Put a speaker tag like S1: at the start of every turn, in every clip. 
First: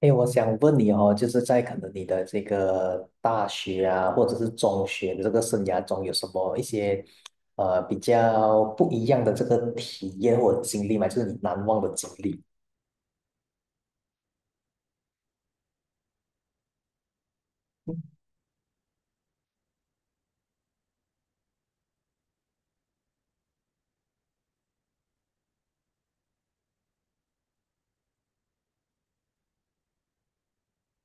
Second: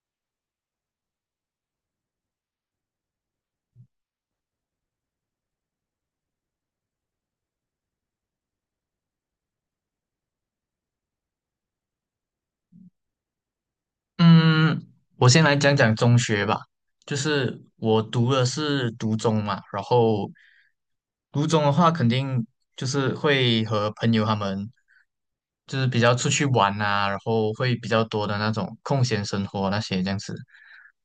S1: 哎，我想问你哦，就是在可能你的这个大学啊，或者是中学的这个生涯中，有什么一些比较不一样的这个体验或者经历吗？就是你难忘的经历。
S2: 嗯，我先来讲讲中学吧，就是我读的是读中嘛，然后读中的话，肯定就是会和朋友他们就是比较出去玩啊，然后会比较多的那种空闲生活那些这样子。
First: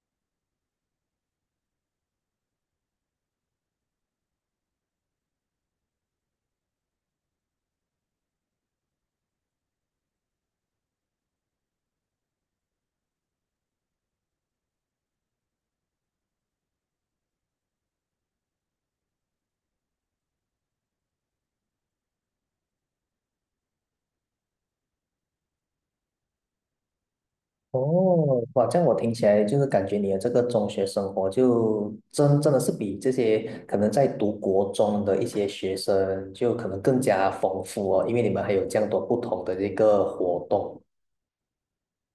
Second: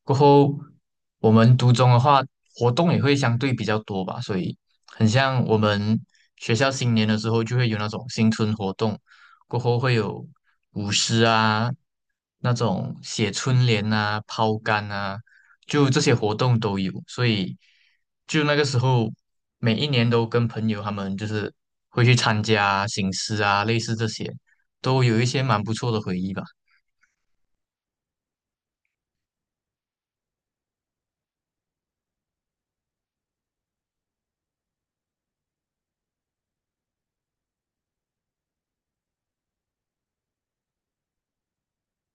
S2: 过后，我们读中的话，活动也会相对比较多吧，所以很像我们学校新年的时候就会有那种新春活动，过后会有舞狮啊，那种写春联啊、抛竿啊，就这些活动都有，所以就那个时候，每一年都跟朋友他们就是会去参加行狮啊，类似这些，都有一些蛮不错的回忆吧。
S1: 哦，哇，这样我听起来就是感觉你的这个中学生活就真的是比这些可能在读国中的一些学生就可能更加丰富哦，因为你们还有这样多不同的这个活动。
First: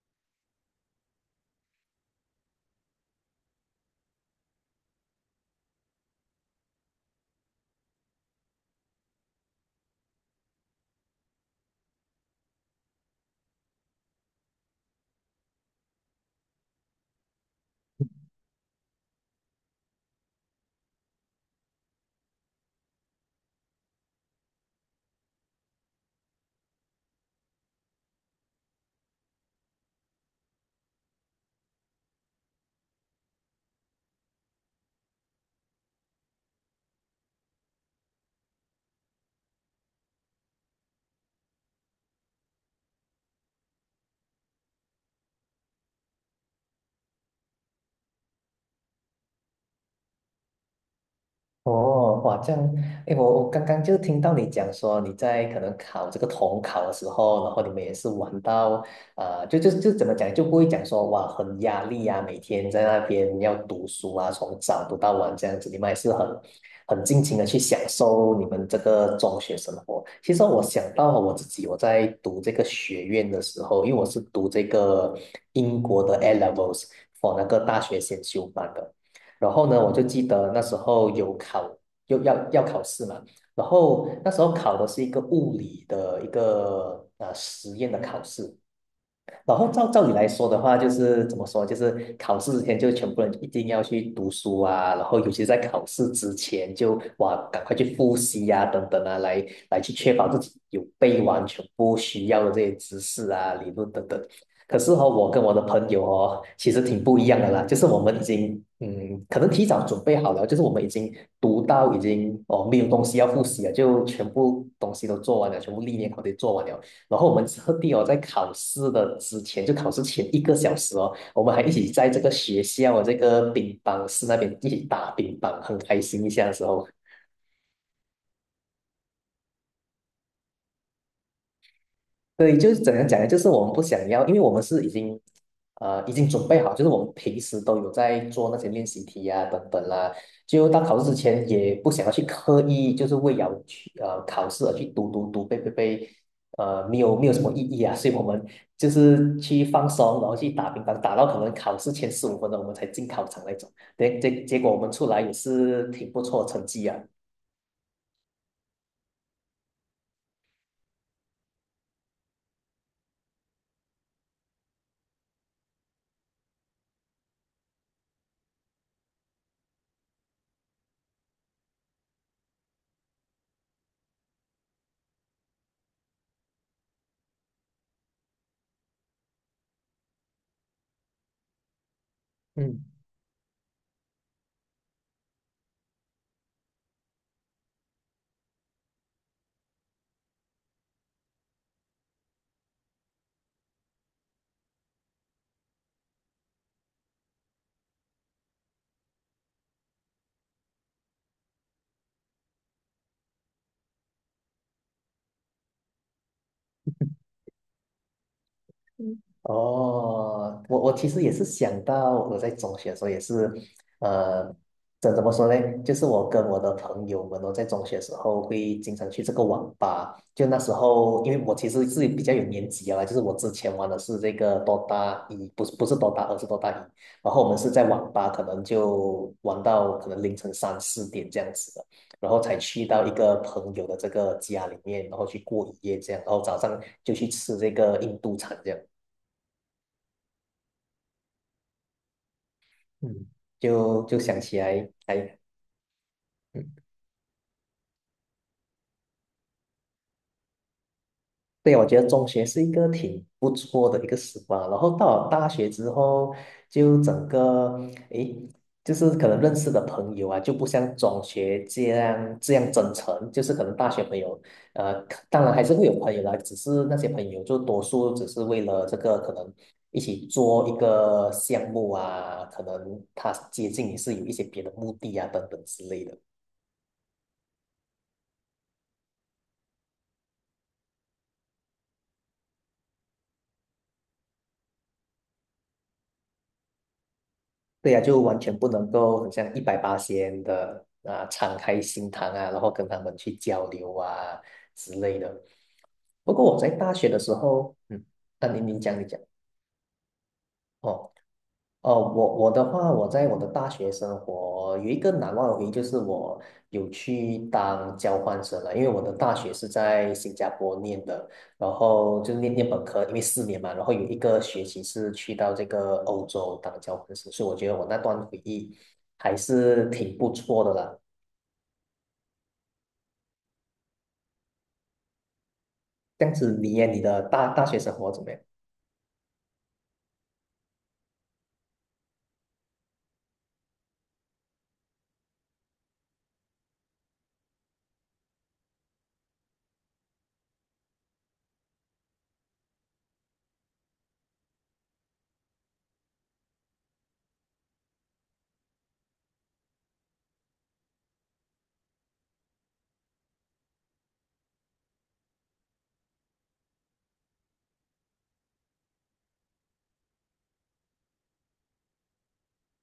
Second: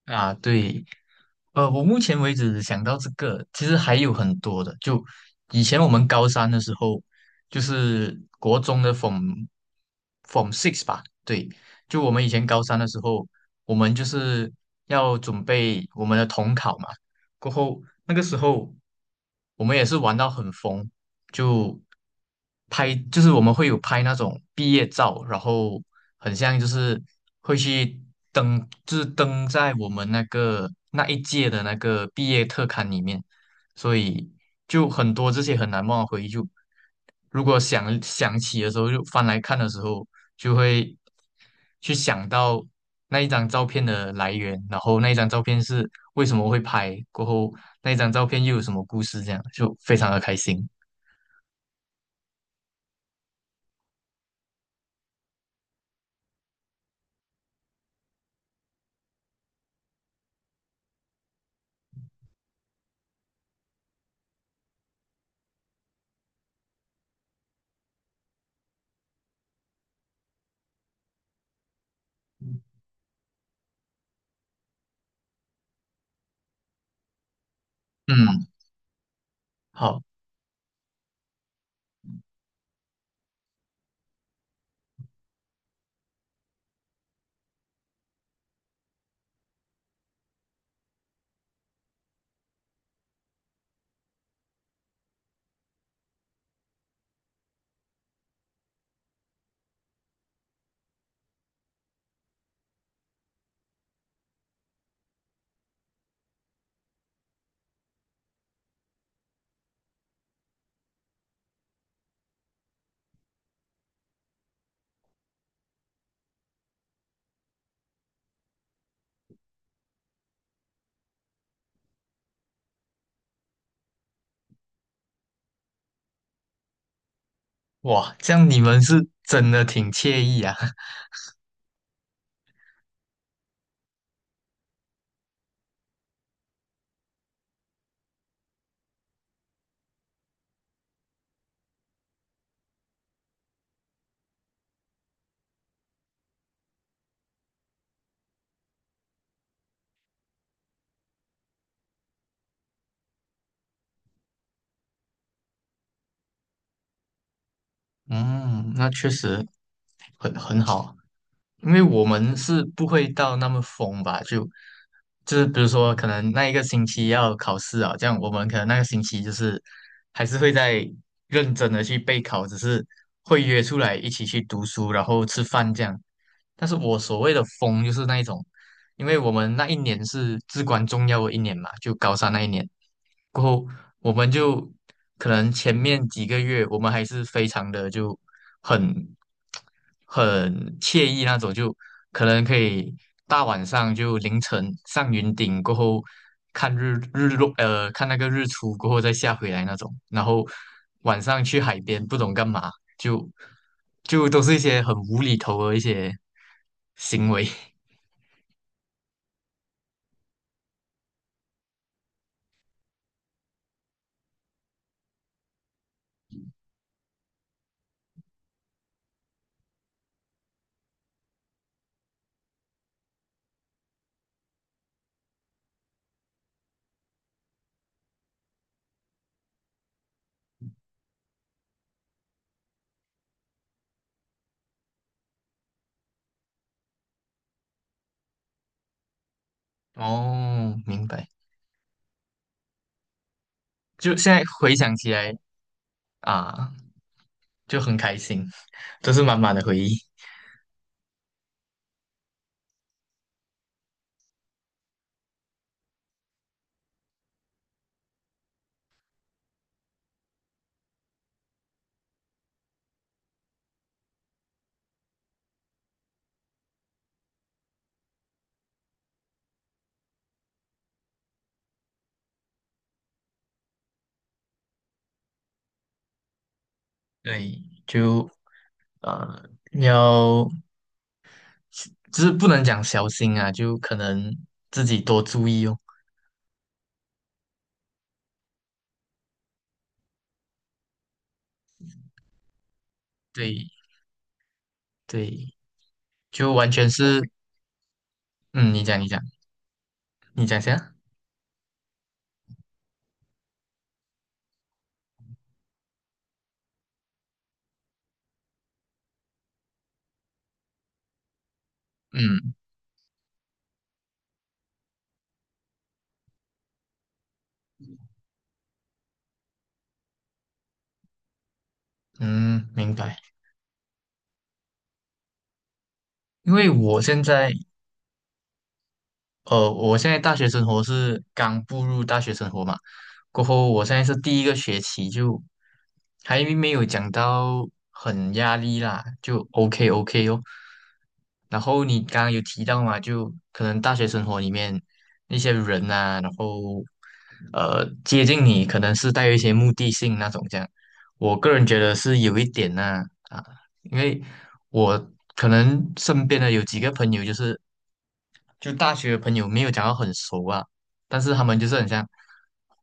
S2: 啊，对，我目前为止想到这个，其实还有很多的。就以前我们高三的时候，就是国中的 Form Six 吧，对，就我们以前高三的时候，我们就是要准备我们的统考嘛。过后那个时候，我们也是玩到很疯，就就是我们会有拍那种毕业照，然后很像就是会去登，就是登在我们那个那一届的那个毕业特刊里面，所以就很多这些很难忘的回忆就，如果想起的时候，就翻来看的时候，就会去想到那一张照片的来源，然后那一张照片是为什么会拍，过后那一张照片又有什么故事，这样就非常的开心。
S1: 哦，哇，这样，哎，我刚刚就听到你讲说你在可能考这个统考的时候，然后你们也是玩到，就怎么讲，就不会讲说哇很压力啊，每天在那边要读书啊，从早读到晚这样子，你们也是很尽情的去享受你们这个中学生活。其实我想到了我自己，我在读这个学院的时候，因为我是读这个英国的 A levels for 那个大学先修
S2: 嗯。
S1: 班的。然后呢，我
S2: 好，
S1: 就记得那时候有考，又要考试嘛，然后那时候考的是一个物理的一个实验的考试，然后照理来说的话，就是怎么说，就是考试之前就全部人一定要去读书啊，然后尤其在考试之前就哇，赶快去复习呀、等等啊，来去确保自己有背完全部需要的这些知识啊、理论等等。可是哦，我跟我的朋友哦，其实挺不一样的啦，就是我们已经可能提早准备好了，就是我们已经读到已经哦没有东西要复习了，就全部东西都做完了，全部历年考题做完了。然后我们特地哦，在考试的之前，就考试前一个小时哦，我们还一起在这个学校这个乒乓室那边一起打乒乓，很开心一下的时候。
S2: 哇，这样你们是真的挺惬意啊。
S1: 对，就是怎样讲呢？就是我们不想要，因为我们是已经，已经准备好，就是我们平时都有在做那些练习题呀、等等啦。就到考试之前，也不想要去刻意，就是为了去考试而去读读读背背背，没有没有什么意义啊。所以我们就是去放松，然后去打乒乓，打到可能考试前15分钟我们才进考场那种。对，结果我们出来也是挺不错的成绩啊。
S2: 嗯，那确实很好，因为我们是不会到那么疯吧？就是比如说，可能那一个星期要考试啊，这样我们可能那个星期就是还是会在认真的去备考，只是会约出来一起去读书，然后吃饭这样。但是我所谓的疯，就是那一种，因为我们那一年是至关重要的一年嘛，就高三那一年过后。我们就可能前面几个月我们还是非常的就很很惬意那种，就可能可以大晚上就凌晨上云顶过后看日日落，呃，看那个日出过后再下回来那种，然后晚上去海边不懂干嘛，就就都是一些很无厘头的一些行为。
S1: 哦，我其实也是想到我在中学的时候也是，呃，怎么说呢？就是我跟我的朋友们哦，在中学的时候会经常去这个网吧。就那时候，因为我其实是比较有年纪啊，就是我之前玩的是这个 DOTA 一，不是 DOTA 二，是 DOTA 一。然后我们是在网吧，可能就玩到可能凌晨3、4点这样子的，然后才去到一个朋友的这个家里面，然后去过一夜这样，然后早上就去吃这个印度餐这样。
S2: 哦，明白。
S1: 嗯，就
S2: 就
S1: 就
S2: 现
S1: 想
S2: 在
S1: 起
S2: 回
S1: 来，
S2: 想起来
S1: 哎，
S2: 啊。
S1: 嗯，
S2: 就很开心，都是满满的回忆。
S1: 对，我觉得中学是一个挺不错的一个时光。然后到了大学之后，就整个，诶，就是可能认识的朋友啊，就不像中学这样真诚。就是可能大学朋友，可当然还是会有朋友啦，只是那些朋友就多数只是为了这个可能一起做一个项目啊，可能他接近你是有一些别的目的啊，等等之类的。
S2: 对，就要就是不能讲小心啊，就可能自己多注意哦。
S1: 对呀、就完全不能够很像一百八仙的啊，敞开心膛啊，然后跟他们去交
S2: 对
S1: 流啊之类的。
S2: 对，
S1: 不过
S2: 就
S1: 我在
S2: 完全
S1: 大学的
S2: 是，
S1: 时候，嗯，啊你
S2: 嗯，
S1: 你
S2: 你
S1: 讲
S2: 讲
S1: 你
S2: 你
S1: 讲。
S2: 讲你讲先啊。
S1: 哦。哦，我的话，我在我的大学生活有一个难忘的回忆，就是我有去当交换生了，因为我的大学是在新加坡念的，然后就是
S2: 嗯
S1: 念本科，因为4年嘛，然后有一个学期是去到这个欧洲当交换生，所以我觉得我那段回忆还是挺不错的啦。
S2: 嗯，明白。
S1: 这样
S2: 因
S1: 子
S2: 为
S1: 你耶，
S2: 我
S1: 你
S2: 现
S1: 的大
S2: 在
S1: 大学生活怎么样？
S2: 呃，我现在大学生活是刚步入大学生活嘛，过后我现在是第一个学期就还没有讲到很压力啦，就 OK OK 哦。然后你刚刚有提到嘛，就可能大学生活里面那些人啊，然后接近你可能是带有一些目的性那种这样，我个人觉得是有一点呐啊，因为我可能身边的有几个朋友就是。就大学的朋友没有讲到很熟啊，但是他们就是很像，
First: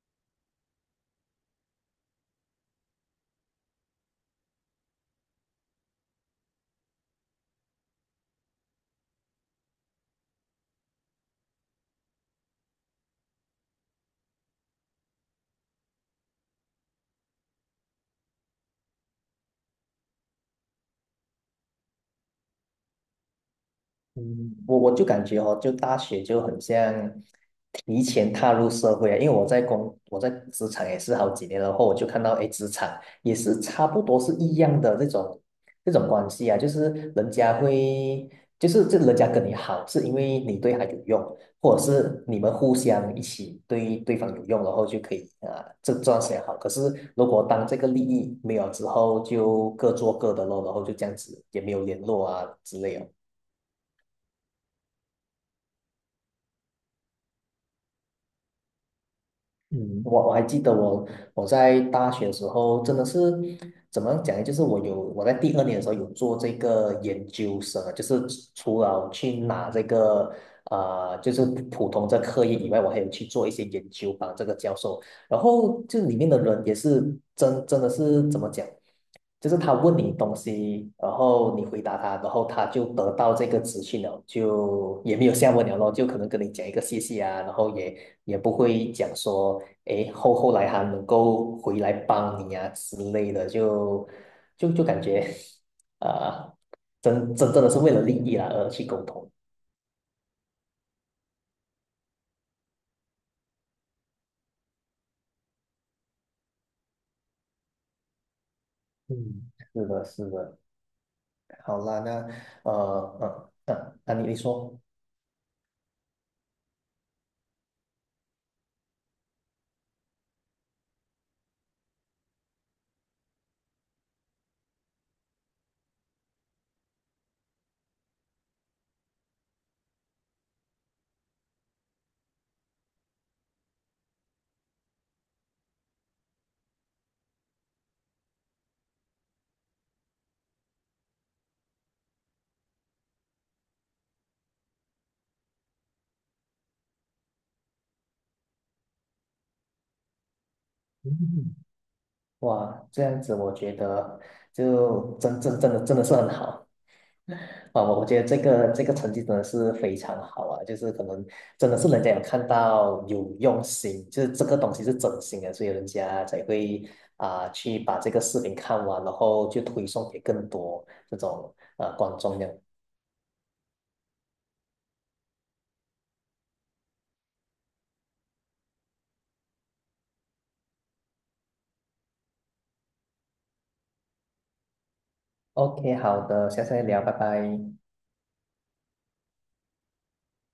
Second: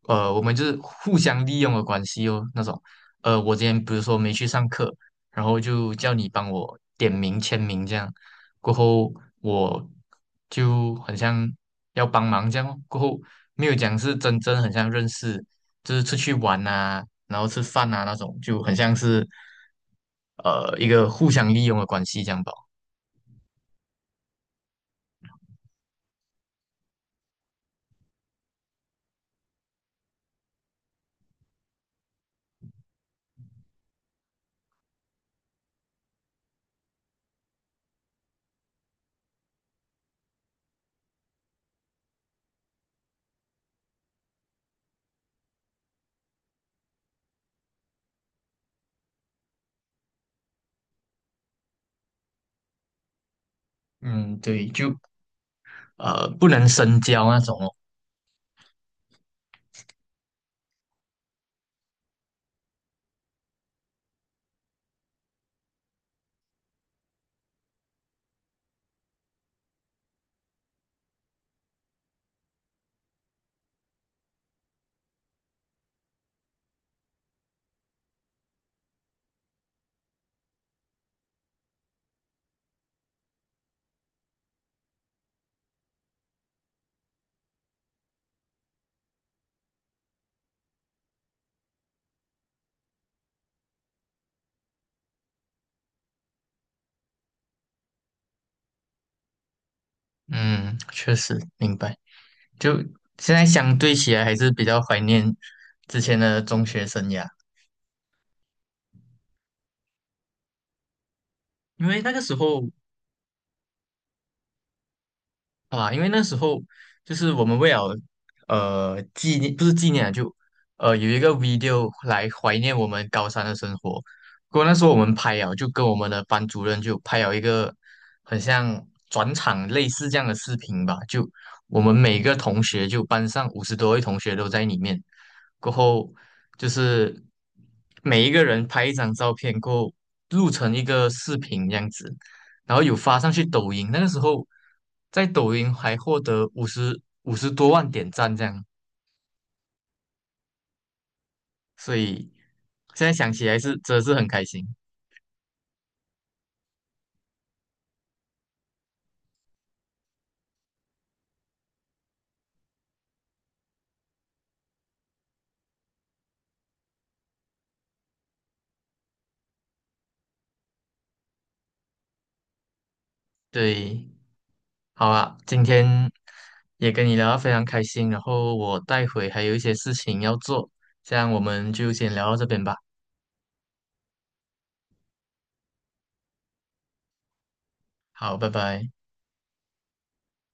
S2: 我们就是互相利用的关系哦，那种，我今天比如说没去上课，然后就叫你帮我点名签名这样，过后我就很像要帮忙这样哦过后没有讲是真正很像认识，就是出去玩啊，然后吃饭啊那种，就很像是，一个互相利用的关系这样吧。
S1: 嗯，我就感觉哦，就大学就很像提前踏入社会啊，因为我在职场也是好几年了，然后我就看到，哎，职场也是差不多是一样的这种关系啊，就是人家会，就是这人家跟你好，是因为你对他有用，或者是你们互相一起对对方有用，然后就可以啊，这段时间好。可是如果当这个利益没有之后，就各做各的咯，然后就这样子也没有联络啊之类的。
S2: 嗯，对，就不能深交那种哦。
S1: 嗯，我还记得我在大学的时候真的是怎么讲呢？就是我在第二年的时候有做这个研究生啊就是除了去拿这个就是普通这课业以外，我还有去做一些研究帮这个教授，然后就里面的人也是真的是怎么讲，就是他问你东西，然后你回答他，然后他就得到这个资讯了，就也没有下文了咯，就可能跟你讲一个谢谢啊，然后也不会讲说。诶，后来还能够回来帮你啊之类的，就感觉，呃，真正的是为了利益啦而去沟通。
S2: 嗯，确实明白。就现在相对起来，还是比较怀念之前的中学生涯，
S1: 嗯，是的，是的。好
S2: 因
S1: 啦，
S2: 为
S1: 那呃那你说，
S2: 那时候就是我们为了纪念，不是纪念啊，就有一个 video 来怀念我们高三的生活。不过那时候我们拍啊，就跟我们的班主任就拍了一个很像转场类似这样的视频吧，就我们每个同学就班上50多位同学都在里面。过后就是每一个人拍一张照片，过后录成一个视频这样子，然后有发上去抖音。那个时候在抖音还获得50多万点赞这样，
S1: 嗯
S2: 所以
S1: 哇，这
S2: 现在
S1: 样
S2: 想
S1: 子
S2: 起
S1: 我
S2: 来
S1: 觉
S2: 是真的是
S1: 得
S2: 很开心。
S1: 就真的是很好。啊，我觉得这个成绩真的是非常好啊，就是可能真的是人家有看到有用心，就是这个东西是真心的，所以人家才会啊、去把这个视频看完，然后就推送给更多这种观众这样。
S2: 对，好啊，今天也跟你聊得非常开心，然后我待会还有一些事情要做，这样我们就先聊到这边吧。
S1: OK,好的，下次再聊，拜拜。
S2: 好，拜拜。